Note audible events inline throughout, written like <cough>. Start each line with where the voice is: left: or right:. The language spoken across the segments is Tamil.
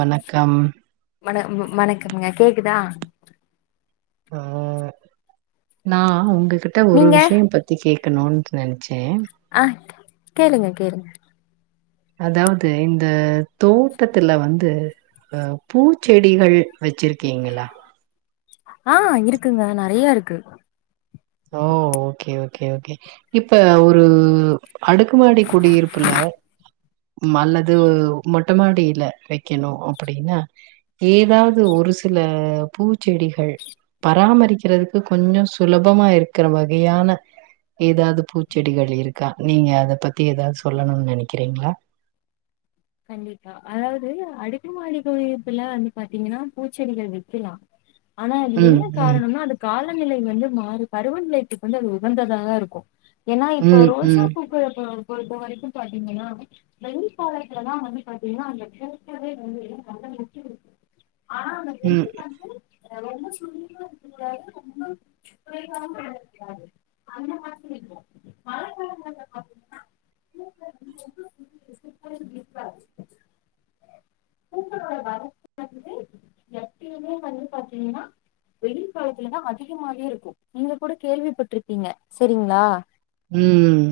right: வணக்கம்
left: வண வ் வணக்கம்ங்க கேக்குதா
right: உம் நா உங்க கிட்ட ஒரு
left: நீங்க
right: விஷ்யம் பத்தி கே க்கனுன்ட்டு நெனச்
left: ஆ கேளுங்க கேளுங்க
right: அதாவது இந்த தோட்டத்துல வந்து அஹ் பூச்செடிகள் வெச்சிருக்கீங்களா
left: ஆஹ் இருக்குங்க நெறைய இருக்கு
right: ஓ ஓகே ஓகே ஓகே இப்ப ஒரு அடுக்குமாடி குடியிருப்புல ம் அல்லது மொட்டமாடியில வெக்கணு அப்டின்னா ஏதாவது ஒரு சில பூச்செடிகள் பராமரிக்கிறதுக்கு கொஞ்சோ சுலபமா இருக்குற வகையான ஏதாது பூச்செடிகள் இருக்கா நீங்க அத பத் தி ஏதாவது சொல்லணுனு நெனைக்கிறீங்ளா
left: கண்டிப்பா அதாவது அடுக்கு மாடி குடியிருப்புல வந்து பாத்தீங்கனா பூச்செடிகள் வெக்கலா ஆனா அது
right: ம்,
left: என்ன
right: ம்,
left: காரனோனா அது கால் வானநிலை வந்து மாறு பருவநிலைத்துக்கு வந்து அது உகந்ததாதா இருக்கு ஏன்னா இப்போ
right: ம்,
left: ரோஜா
right: ம்,
left: பூக்களப்ப பொருத்த வரைக்கு பாத்தீங்கன்னா வெள்ளிப்பாளய இதுல எல்லா வந்து பாத்தீங்னா அந்த பூக்களே வந்து <unintelligible> ஆனா அந்த
right: ம்,
left: வெயில் வந்து ரொம்ப சுல்லுனோ இருக்கக்கூடாது ரொம்ப குறைவா இருக்க் கூடாது அந்த மாதிரி இருக்கனு மழைக்காலங்கள்ல பாத்தீங்கன்னா <inaudible> கூடாது பூக்களோட வளர்ப்பு பாத்திங்கன்னா எப்பயுமே வந்து பாத்தீங்கனா வெயில் காலத்துலதா அதிகமாவே இருக்கு நீங்க கூட கேள்விப்பட்டிருப்பீங்க செரிங்களா
right: உம்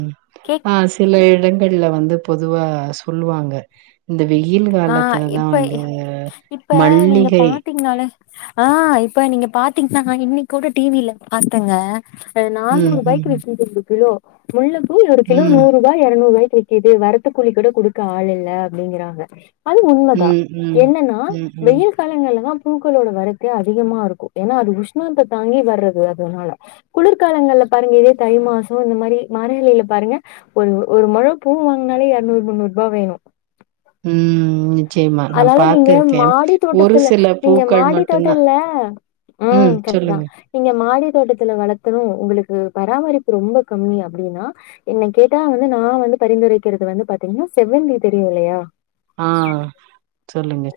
right: ஆ சில எடங் கள்ல வந்து பொதுவா சொல்லுவாங்க இந்த வெயில்
left: ஆ
right: காலத்துலதா
left: இப்ப
right: வந்து
left: இப்ப நீங்க
right: மல்லிகை
left: பாத்தீங்கனாலே ஆ இப்ப நீங்க பாத்தீங்னா இன்னை கூட டிவில பாத்தங்க நானூறு
right: ம்,
left: ரூபாய்கு
right: ம்,
left: வித்தது ந்த கிலோ முள்ளு ஒரு கிலோ
right: ம்,
left: நூறுபா இறநூருவா தேக்குது வரத்துக்கூலி கூட குடுக்க ஆள் இல்ல அப்டிங்கறாங்க அது உண்மைதா
right: ம், ம்,
left: என்னன்னா
right: ம், ம்.
left: வெயில் காலங்கள்லதா பூக்களோட வரத்தே அதிகமா இருக்கு ஏன்னா அது உஷ்ணத்தே தாங்கி வர்றது அதனால குளிர்காலங்கள்ல பாருங்க இதே தை மாசோ இந்த மாரி மரயிலையில பாருங்க ஒரு ஒரு மொழ பூ வாங்னாலே இரநூறு முன்னூறு ரூபா வேணு
right: ம். நிச்சயமா. நான்
left: அதனால நீங்க
right: பார்த்திருக்கேன்.
left: மாடி
right: ஒரு
left: தோட்டத்துல
right: சில
left: நீங்க
right: பூக்கள்
left: மாடி
right: மட்டும் தான்
left: தோட்டத்துல
right: ம்.
left: உம் கரெக்ட் தா
right: சொல்லுங்க.
left: இங்க மாடி தோட்டத்துல வளர்த்துணு உங்களுக்கு பராமரிப்பு ரொம்ப கம்மி அப்டின்னா என்னை கேட்டா வந்து நா வந்து பரிந்துரைக்கிறது வந்து பாத்தீங்கனா செவ்வந்தி தெரியு இல்லயா
right: ஆஹ்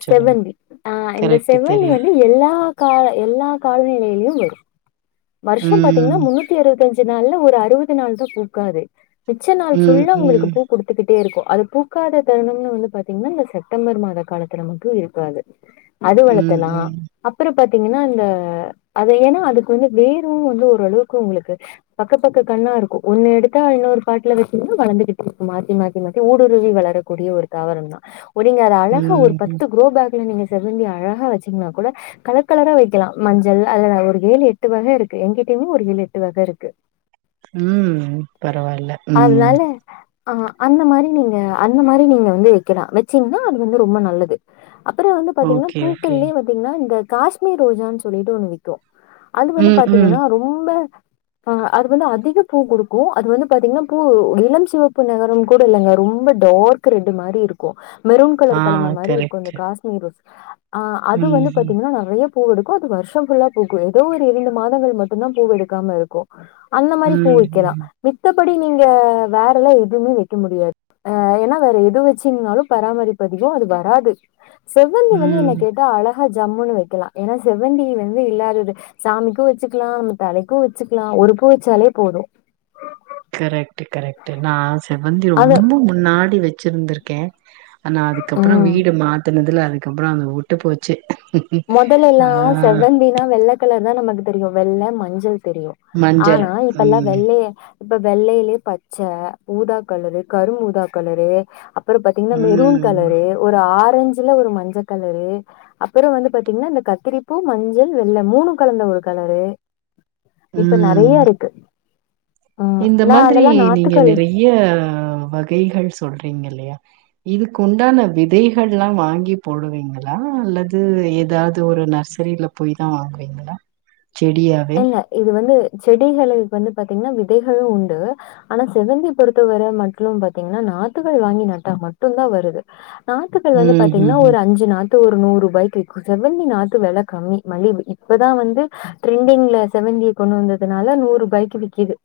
left: செவ்வந்தி ஆஹ் இந்த செவ்வந்தி
right: தெரியும்.
left: வந்து எல்லா கா எல்லா காலநிலையிலயும் வரும் வருஷம் பாத்தீங்கன்னா
right: ம்,
left: முன்னூத்தி இருறுபத்தஞ்சு ஞ நாள ஒரு அறுபது நாள் தான் பூக்காது மிச்ச நாள்
right: ம்,
left: ஃபுல்லா உங்களுக்கு
right: ம்,
left: பூ குடுத்துக்கிட் இருக்கு அது பூக்காத தருணம்னு வந்து பாத்தீங்கன்னா இந்த செப்டம்பர் மாதம் காலத்தில்ல மட்டு இருக்காது அது
right: ம்,
left: வளர்த்தலாம்
right: ம்,
left: அப்புறம் பாத்தீங்கன்னா அ அது ஏன்னா அதுக்கு வந்து வேரு வந்து ஓரளவுக்கு உங்களுக்கு பக்க பக்க கண்ணா இருக்கும் ஒன்னு எடுத்தா இன்னொரு பாட்டுல வச்சிருன்னா வளர்ந்துகிட்டு இருக்கும் மாத்தி மாத்தி மாத்தி ஊடுருவி வளரக்கூடிய ஒரு தாவரம் தான் நீங்க ஒரு
right: ம், ம்.
left: பத்து க்ரோ பேக்ல நீங்க செவந்தி அழகா வச்சீங்கன்னா கூட கலர் கலரா வைக்கலாம் மஞ்சள் அதுல ஒரு ஏழு எட்டு வகை இருக்கு எங்கிட்டயுமே ஒரு ஏழு எட்டு வகை இருக்கு
right: உம் பரவாயில்ல உம்
left: ஆஹ அந்த மாதிரி நீங்க அந்த மாதிரி நீங்க வந்து வைக்கலாம் வச்சீங்கன்னா அது வந்து ரொம்ப நல்லது அப்புறம் வந்து பாத்தீங்கன்னா
right: ஓகே, ஓகே.
left: பூக்கள்லேயே பாத்தீங்கன்னா இந்த காஷ்மீர் ரோஜான்னு சொல்லிட்டு ஒன்னு விக்கும் அது வந்து
right: ம், ம்.
left: பாத்தீங்கன்னா ரொம்ப ஆஹ் அது வந்து அதிக பூ குடுக்கும் அது வந்து பாத்தீங்கன்னா பூ இளம் சிவப்பு நகரம் கூட இல்லைங்க ரொம்ப டார்க் ரெட்டு் மாதிரி இருக்கு மெருன்
right: ஆ
left: கலந்த மாதிரி இருக்கு இந்த
right: கரெக்ட்டு.
left: காஷ்மீர் ரோஸ் ஆஹ் அது வந்து
right: ம்,
left: பாத்தீங்கன்னா நிறைய பூ எடுக்கும் அது வருஷம் ஃபுல்லா பூக்கும் ஏதோ ஒரு இரண்டு மாதங்கள் மட்டும்்தான் பூவ எடுக்காம இருக்கு அந்த மாதிரி
right: ம்,
left: பூவக்கலாம்
right: ம்,
left: மத்த படி நீங்க வேறலா எதுவுமே வைக்க முடியாது ஏன்னா வேற எது வச்சிங்னாலும் பராமரி அதிகம் அது வராது செவ்வந்தி வந்து என்ன
right: ம்.
left: கேட்டா அழக ஜம்முன்னு வைக்கலா ஏன்னா செவ்வந்தி வந்து இல்லாதது சாமிக்கும் வச்சுக்கலா நம்ம தலைக்கு வெச்சுக்கலா ஒருப்ப வெச்சாலே போது
right: கரெக்ட் கரெக்ட் நா செவ்வந்தி
left: அது
right: ரொம்ப முன்னாடி வெச் வெச்சிருந்திருக்கே ஆனா அதுக்கப்புறோ
left: ம்
right: வீடு மாத்துனதுல அதுக்கப்புறோ அந்த உட்டு போச்சு ஆ
left: மொதல்லல்லா செ்வந்தினா வெல் தா நமக்கு தெரியு வெள்ள மஞ்சள் தெரியு
right: மஞ்சள்.
left: ஆனா இப்ப எல்லா
right: ம்,
left: வெள்ளைய இப்ப வெள்ளையிலே பச்சா ஊதா கலரு கரும் ஊதா கலரு அ ப்புற பாத்தீங்ன்னா மெரூன்
right: ம்,
left: கலரு ஒரு ஆர் ரேஞ்சுல ஒரு மஞ்சக் கலரூ அப்புறோ வந்துட் பாத்திங்னா இந்த கத்திரிப்பூ மஞ்சள் வெள்ள மூணும் கலந்த ஒரு கலரூ இப்ப
right: ம்.
left: நறைய இருக்கு ம்
right: இந்த
left: நா
right: மாதிரி
left: அதெல்லா
right: நீங்க
left: நாட்டுக்கல்
right: நிறைய வகைகள் சொல்ற றீங்கில்லையா இதுக்குண்டான விதைகள்லா வாங்கி போடுவீங்களா அல்லது ஏதாவது ஒரு நர்சரில போயி தா வாங்குவீங்ளா
left: அல்ல இது வந்து செடிகள் கு வந்து பாத்தீங்னா விதைகள் உண்டு ஆனா செவ்வந்தி பொறுத்த வர மட்றும் பாத்தீங்னா நாத்துகள் வாங்கி நட்டா மட்டும் தா வருது நாத்துகள் வந்து பாத்தீங்னா ஒரு அஞ்சு நாத் பேரு நூர்ரூபாயிக்கு விக்கு செவ்வந்தி நாத்து வெல கம்மி மல்லி இப் இப்பதா வந்து ட்ரெண்டிங்ல செவ்வந்திய கொண்டு வந்ததுனால நூர் ருபைக்கு விக்கிது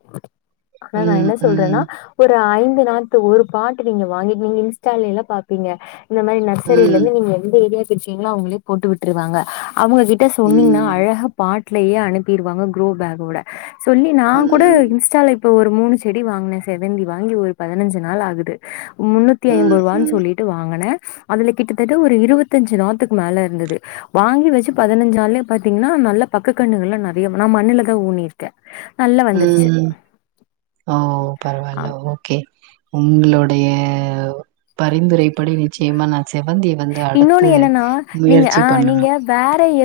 left: ஆனா நா என்ன சொல்றனா ஒரு ஐந் ந்து நாத்து ஒரு பாட்டு நீங்க வாங்கி நீங்க இன்ஸ்டாலேலா பாப்பீங்க இந்த மாரி நர்சரிலந்து நீங்க எந்த ஏரியா பிர்ச்சிங்ளோ அவுங்ளே போட்டு விட்ருவாங்க அவுங்க கிட்ட
right: ம்,
left: சொன்னீங்னா அழக பாட் ட்லியே அனுப்பிருவாங்க க்ரு பேக்கோட சொல்லி நா கூட
right: ம்,
left: இன்ஸ்டாலக் ப்பொ ஒரு மூணு செடி வாங்னே செவ்வந்தி வாங்கி ஒரு பதினஞ்சு நாள் ஆகுது முன்னூத்தி
right: ம்,
left: ஐம்பது ரூவான்
right: ம்,
left: சொல்லிட்டு வாங்குன அதுல கிட்டத்தட்ட ஒரு இருவத்தஞ்சு நாத்துக் மேல இருந்தது வாங்கி வச்சு பதினஞ்சு நாள்லே பாத்தீங்னா நல்ல பக்க கன்னுகள்ல நெறைய நா மண்ணுல தா ஊனியிருக்கே
right: ம், ஓ
left: ஆ
right: பரவால்ல ஓகே உங்ளோடையா பரிந்துரை படி நிச்சியமா நா செவ்வந்தி வந்து
left: இன்னொன்னு
right: அடுத்து
left: என்னன்னா
right: முயற்சி பண்ணுணு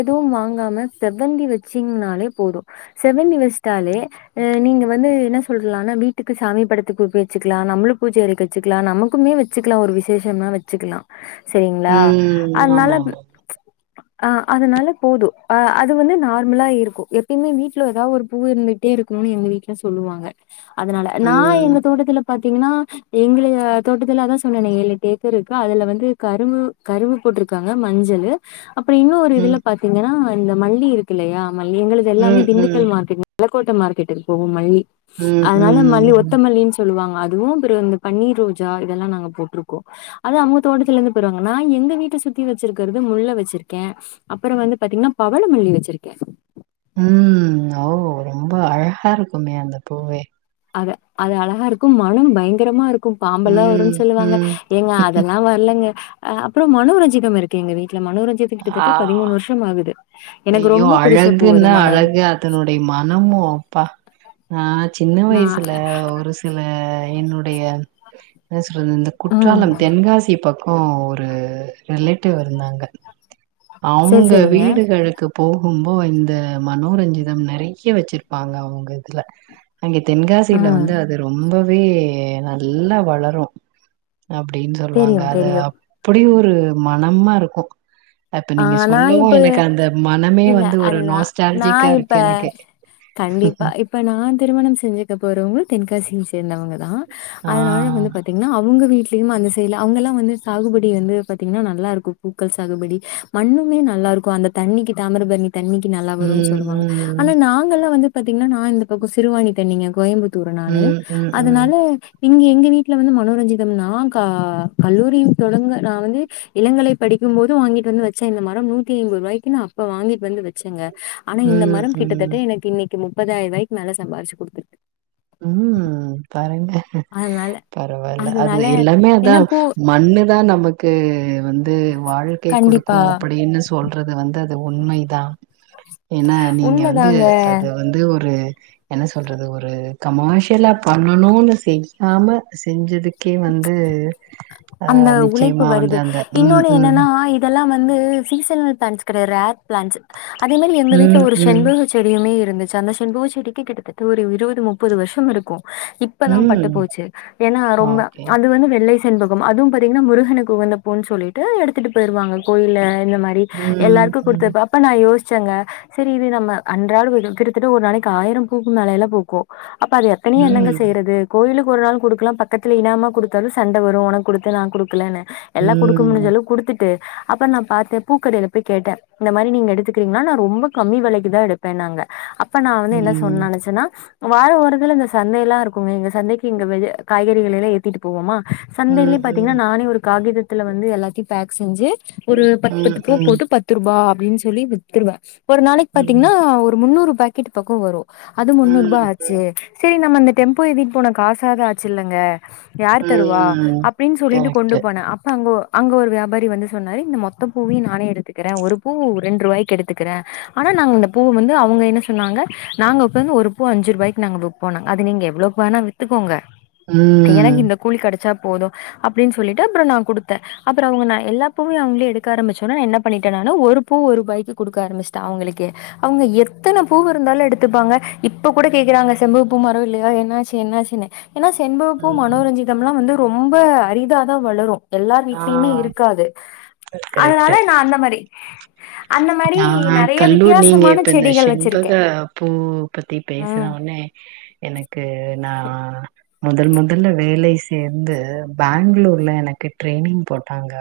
left: துவும் வாங்காம செவ்வந்தி வச்சீங்னாலே போது செவ்வந்தி வெச்சிட்டாலே அ நீங்க வந்து என்ன சொல்லலான்னா வீட்டுக்கு சாமி படத்துக்கு வெச்சிக்லா நம்ளு பூஜ அறைக்கு வச்சுக்லா நமக்குமே வச்சுக்லா ஒரு விசேஷன்னா வ ச்சுக்குலா செரிங்ளா
right: ம்.
left: அதனால
right: ஆமாமா.
left: அ அதனால போது அ அது வந்து நார்மலா இருக்கு எப்பியுமே வீட்ல எதா ஒரு பூ இருந்துட்டே இருக்கணுன் எங்க வீட்ல சொல்லுவாங்க அதனால நா எங்க
right: ம்,
left: தோட்டத்துல பாத்திங்கனா எங்ளய தோட்டத்துல அதா சொன்னனே ஏழெட்டு ஏ க்குருக்கு அதுல வந்து கருவு கருவு போட்ருக்காங்க மஞ்சளு அப்புற இன்னொரு
right: ம்,
left: இதுல பாத்திங்கனா இந்த மல்லி இருக்குல்லையா மல்லி எங்குளுது எல்லாமே
right: ம், ம்,
left: திண்டுக்கல் மார்க்கெட் மலக்கோட்ட மார்க்கெட்டுக்கு போகு மல்லி
right: ம்,
left: அதனால மல்லி
right: ம்,
left: ஒத்த மல்லின் சொல்லுவாங்க அதுவு அப்ற இந்த பன்னீர் ரோஜா இதெல்லா நாங்க போட்ருக்கோ அது அவங்க தோட்டத்துல இருந்து போருவாங்க நா எங்க வீட்ட சுத்தி வெச்சிருக்கிறது முல்ல வெச்சிருக்கே அப்பற வந்து பாத்திங்னா பவள மல்லி வெச்சிருக்கே
right: ம் ஓ ரொம்ப அழகா இருக்குமே அந்த பூவே
left: அ அது அழகா இருக்கும் மணம் பயங்கரமா இருக் கும் பாம்பெல்லா
right: ம்,
left: வருன் சொல்லுவாங்க
right: ம்.
left: ஏங்க அதெல்லா வர்லங்க ஆ அப்றோ மனோரஞ்சிதம் இருக்கு எங்க வீ டால மனோரஞ்சித
right: ஆ.
left: கிட்டதட்ட பதிமூணு வருஷம் ஆகுது எனக்கு
right: ஐயோ
left: ரொம்ப பிடிச்ச பூ அது
right: அழகுன்னா
left: மனோர்
right: அழகு அதனுடைய மனமு அப்பா நா சின்ன
left: நா
right: வயசுல ஒரு சில என்னுடைய எஸ் ருந்த
left: ம்
right: குற்றாலம் தென்காசிப் பக் கொ ஒரு ரிலேட்டிவ் இருந்தாங்க
left: சரி
right: அவ்ங்க
left: சரிங்க
right: வீடுகடுகளு போகும்போ இந்த மனோரஞ்சிதம் நறைய வச்சிருப்பாங்க அவ்ங்க இதுல அங்கே தென்காசில
left: ம்
right: வந்து அது ரொம்ப மே நல்லா வளரு அப்டின் சொல்வாங்க
left: தெரியும்
right: அத
left: தெரியும்
right: அப்டி ஒ ரு மனம்மா இருக்கு அப்ப
left: ஆ
right: நீங்க
left: நான்
right: சொல்லவு
left: இப்ப
right: எனக்கு அந்த மனமே
left: இல்ல
right: வந்து ஒரு
left: அதுதான்
right: நாஸ்டாலஜிக்கா
left: நான் இப்ப
right: இருக்கு எனக்கு
left: கண்டிப்பா இப்ப நான் திருமணம் செஞ்சுக்க போறவங்க தெ <unintelligible> சேந்தவர்கள் அ
right: ஆ
left: அதனால வந்து பாத்தீங்கன்னா அவங்க வீட்டு அந்த சைடல அவங்கல்லா வந்து சாகுபடி வந்து பாத்தீங்கன்னா நல்லா இருக்கும் பூக்கள் சாகுபடி மண்ணுமே நல்லா இருக்கும் அந்த தண்ணிக்கு தாமிரபண்ணி தண்ணிக்கு நல்லா வரும்னு
right: ம்
left: சொல்லுவாங்க
right: ம்
left: ஆனா நாங்கல்லா வந்து பாத்தீங்கன்னா நான் இந்த பக்க சிறுவனி தண்ணிங்க கோயம்புத்தி தூறனானு
right: ம் ம் ம்
left: அதனால இங்க எங்க வீட்டுல வந்து மனோரஞ்சிதம்னா நா கல்லூரிய தொடங்க நான் வந்து இளங்கலை படிக்கும் போதும் வாங்கிட்டு வந்து வச்சேன் இந்த மரம் நூத்தி ஐம்ப ரூபாய்க்கு ந அப்ப வாங்கிட்டு வந்து வச்சேங்க ஆனா இந்த
right: ம்,
left: மரம் கிட்டத்தட்ட
right: ம்.
left: எனக்கு இன்னைக்கு முப்பதாயிரம் வாய்குல சம்பாதிச்சு கொடுத்துருட்டு
right: உம் கரங்
left: அதனால
right: பரவாயில்ல அது
left: அதனால
right: எல்லாமே அதா
left: என்ன போ
right: மண்ணுதா நமக்கு <unintelligible> வந்து வாழ்க்கை
left: கண்டிப்பா
right: கொடுக்கும் அப்படின்னு சொல்றது வந்து அது உண்மைதா ஏன்னா நீங்க வந்து
left: உண்மதாங்க
right: அது வந்து ஒரு என்ன சொல்றது ஒரு கமர்ஷியலாக பண்ணணும்னு செய்யாமல் செஞ்சதுக்கே வந்து அ
left: அந்த உழைப்பு
right: நிச்சயமா வந்து
left: வருது
right: அந்த ம்,
left: இன்னொன்னு
right: ம்.
left: என்னன்னா இதெல்லாம் வந்து சிசன் <unintelligible> பிளான்ஸ் அதே மாதிரி எங்க வீட்டுல
right: ம்,
left: ஒரு
right: ம்.
left: செண்பக செடியுமே இருந்துச்சு அந்த செண்பக செடிக்கு கிட்டத்தட்ட ஒரு இருபது முப்பது வருஷம் இருக்கும் இப்பதா பட்டு
right: ம்.
left: போச்சு ஏன்னா ரொம்ப
right: ஓகே.
left: அது வந்து வெள்ளை <unintelligible> அதுவும் பாத்தீங்கன்னா முருகனு உகந்த பன்னு சொல்லிட்டு எடுத்துட்டு போயிருவாங்க கோயில்ல இந்த மாரி
right: ம்,
left: எல்லாருக்கும்
right: ம்.
left: கொடுத்தப்ப அப்ப நான் யோசிச் பச்சங்க சரி இது நம்ம அன்றாள் கிட்டத்தட்ட ஒரு நாளைக்கு ஆயிரம் பூக்கும் மேலைய எல்லாம் பூக்கும் அப்ப அது எத்தனைய என்னங்க
right: ம்.
left: செய்யறது கோயிலுக்கு ஒரு நாள் கொடுக்கலாம் பக்கத்தில் இனாம கொடுத்தாலும் சண்டை வரும் உனக்கு கொடுத்து நான் குடுக்கலன்னு எல்லாம் கொடுக்கு
right: ம்.
left: முடுஞ்சளவுக்கு கொடுத்துட்டு அப்புறம் நான் பா்த்தேன் பூக்கறில போய் கேட்டேன் இந்த மாரி நீங்க எடுத்துக்கீங்கன்னா நான் ரொம்ப கம்மி விலைக்குதா எடுப்பேன் நாங்க ப்ப நா வந்து என்ன சொன்
right: ம்.
left: நெனைச்சனா வார ஒரு இதுல இந்த சந்தை எல்லா இருக்குமே இங்க சந்தைக்கி இங்க வெளிய காய்கறிகள எல்லா ஏத்திட்டு போவோமா
right: ம்,
left: சந்தைலியு
right: ம்.
left: பாத்தீங்கனா நானே ஒரு காகிதத் த்துல வந்து எல்லாத்தையு பேக் செஞ்சு ஒரு பத்
right: ம்,
left: பத்து பூ
right: ம்.
left: போட்டு பத்து ரூபா ப்டின் சொல்லி வித்துருவ ஒரு நாளைக்
right: ம்.
left: பாத்தீங்ன்னா ஒரு முன்னூறு பேக்கெட்டு பக்கோ வரு அது முன்னூ ருபா
right: ம்,
left: ஆச்சு
right: ம்,
left: சேரி நம்ம இந்தட் டெம்போ ஏத்திட்டு போன காசாது ஆச்சு இல்லங்க யார் தருவா
right: ம்.
left: அப் சொல்லிட்டு கொண்டு
right: கரெக்ட்டு.
left: போன அப்ப அங்க ஒ அங்க ஒரு வியாபாரி வந்து சொன்னாரு இந்த மொத்த பூவயு நானே எடுத்துக்கிறே ஒரு பூ ரெண்டு ரூவாய்க்கு எடுத்துக்கிறே ஆனா நாங்க இந்த பூவ வந்து அவுங்க என்ன சொன்னாங்க நாங்க உக்காந்து ஒரு பூ அஞ்சு ரூபாய்க் நாங்க விப்போனாங்க அது நீங்க எவ்ளோக் வேணா வித்துக்கோங்க எனக்
right: ம்.
left: இந்த கூலி கெடைச்சா போது அப்டின் சொல்லிட்டு அப்புறோ நா குடுத்தே அப்புறோ அவுங்க நா எல்லா பூவயு அவுங்ளே எடுக்க ஆரம்பிச்சொன்னே நா என்ன பண்ணிட்டே நானு ஒரு பூ ஒருபாய்க்கு குடுக்க ஆரம்சிட்டே அவுங்களுக்கே அவுங்க எத்தன பூவு இருந்தாலு எடுத்துப்பாங்க இப்ப கூட கேக்குறாங்க செம்பக பூ மரோ இல்லையா என்னாச்சு என்னாச்சுனு ஏன்னா செண்பகப்பூ
right: ம்.
left: மனோரஞ்சிம்லா வந்து ரொம்ப அரிதாதா வளரு எல்லார்
right: ஆ
left: வீட்லயுமே இருக்காது
right: கரெக்ட்டு
left: அதனால நா அந்த மாரி அந்த மாரி
right: ஆ
left: நெறைய
right: கல்லூர் நீங்க
left: வித்தியாசமான
right: இப்ப இந்த
left: செடிகள்
right: ஷெண்பக
left: வச்சிருக்கே
right: பூ பத்தி பேசன
left: ம்
right: ஒனே எனக்கு நா முதல் முதல்ல வேலை சேர்ந்து பேங்ளூர்ல எனக்கு ட்ரெனிங் போட்டாங்க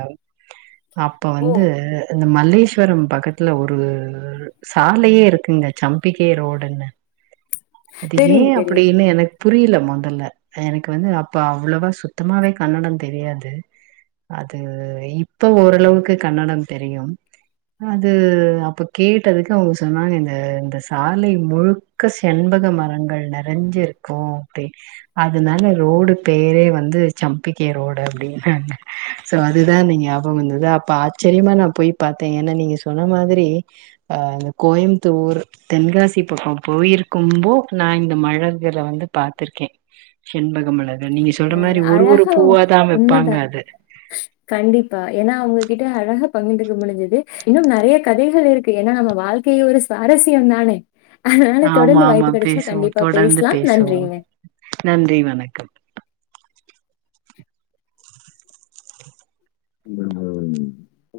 right: அப்போ வந்து இந்த மல்லேஸ்வரம் பக்கத்ல ஒரு சாலையே இருக்குங்க சம்பிகை ரோடுன்னு அது ஏ
left: தெரியும் தெரியும்
right: அப்பிடின்னு என புரியில மொதல்ல எனக்கு வந்து அப்போ அவ்ளவா சுத்தமாவே கன்னடந் தெரியாது அது இப்ப ஓரளவுக்கு கன்னடந் தெரியும் அது அப்ப கேட்டதுக்கு அவுங்க சொன்னாங்க இந்த இந்த சாலை முழுக்க ஷெண்பக மரங்கள் நெறைஞ்சிருக்கூ அப்டி அதனால ரோடு பேரே வந்து சம்பிகை ரோடு அப்டி அ சோ அதுதா நீங்க ஞாபக வந்தது அப்ப ஆச்சரியமா நா போயி பாத்தே ஏனா நீங்க சொன்ன மாதிரி ஆ ந்த கோயமுத்து ஊர் தென்காசி பக்கோ போயிருக்கும்போ நா இந்த மலர்கள வந்து பாத்திருக்கே ஷெண்பகமல நீங்க சொல்ற மாரி
left: அதாது
right: ஒரு ஒரு
left: அழகா
right: பூவாதா வெப்பாங்க
left: உண்மதா
right: அது
left: கண்டிப்பா ஏனா அவுங்க கி க்க அழகா பகிந்துக்க முடிஞ்சிது இன்னும் நெறைய கதைகள் இருக்கு ஏனா நம்ம வாழ்க்கை ஒரு சுவாரஸ்யம் தானே அதனால
right: ஆமா
left: தொடர்ந்து
right: ஆமா
left: வாய்ப்பு கிடைச்சா
right: பேசுவோ
left: கண்டிப்பா
right: தொடர்ந்து
left: பேசலாம்.
right: பேசுவோ
left: நன்றிங்க.
right: நன்றி வணக்கம்
left: <unintelligible>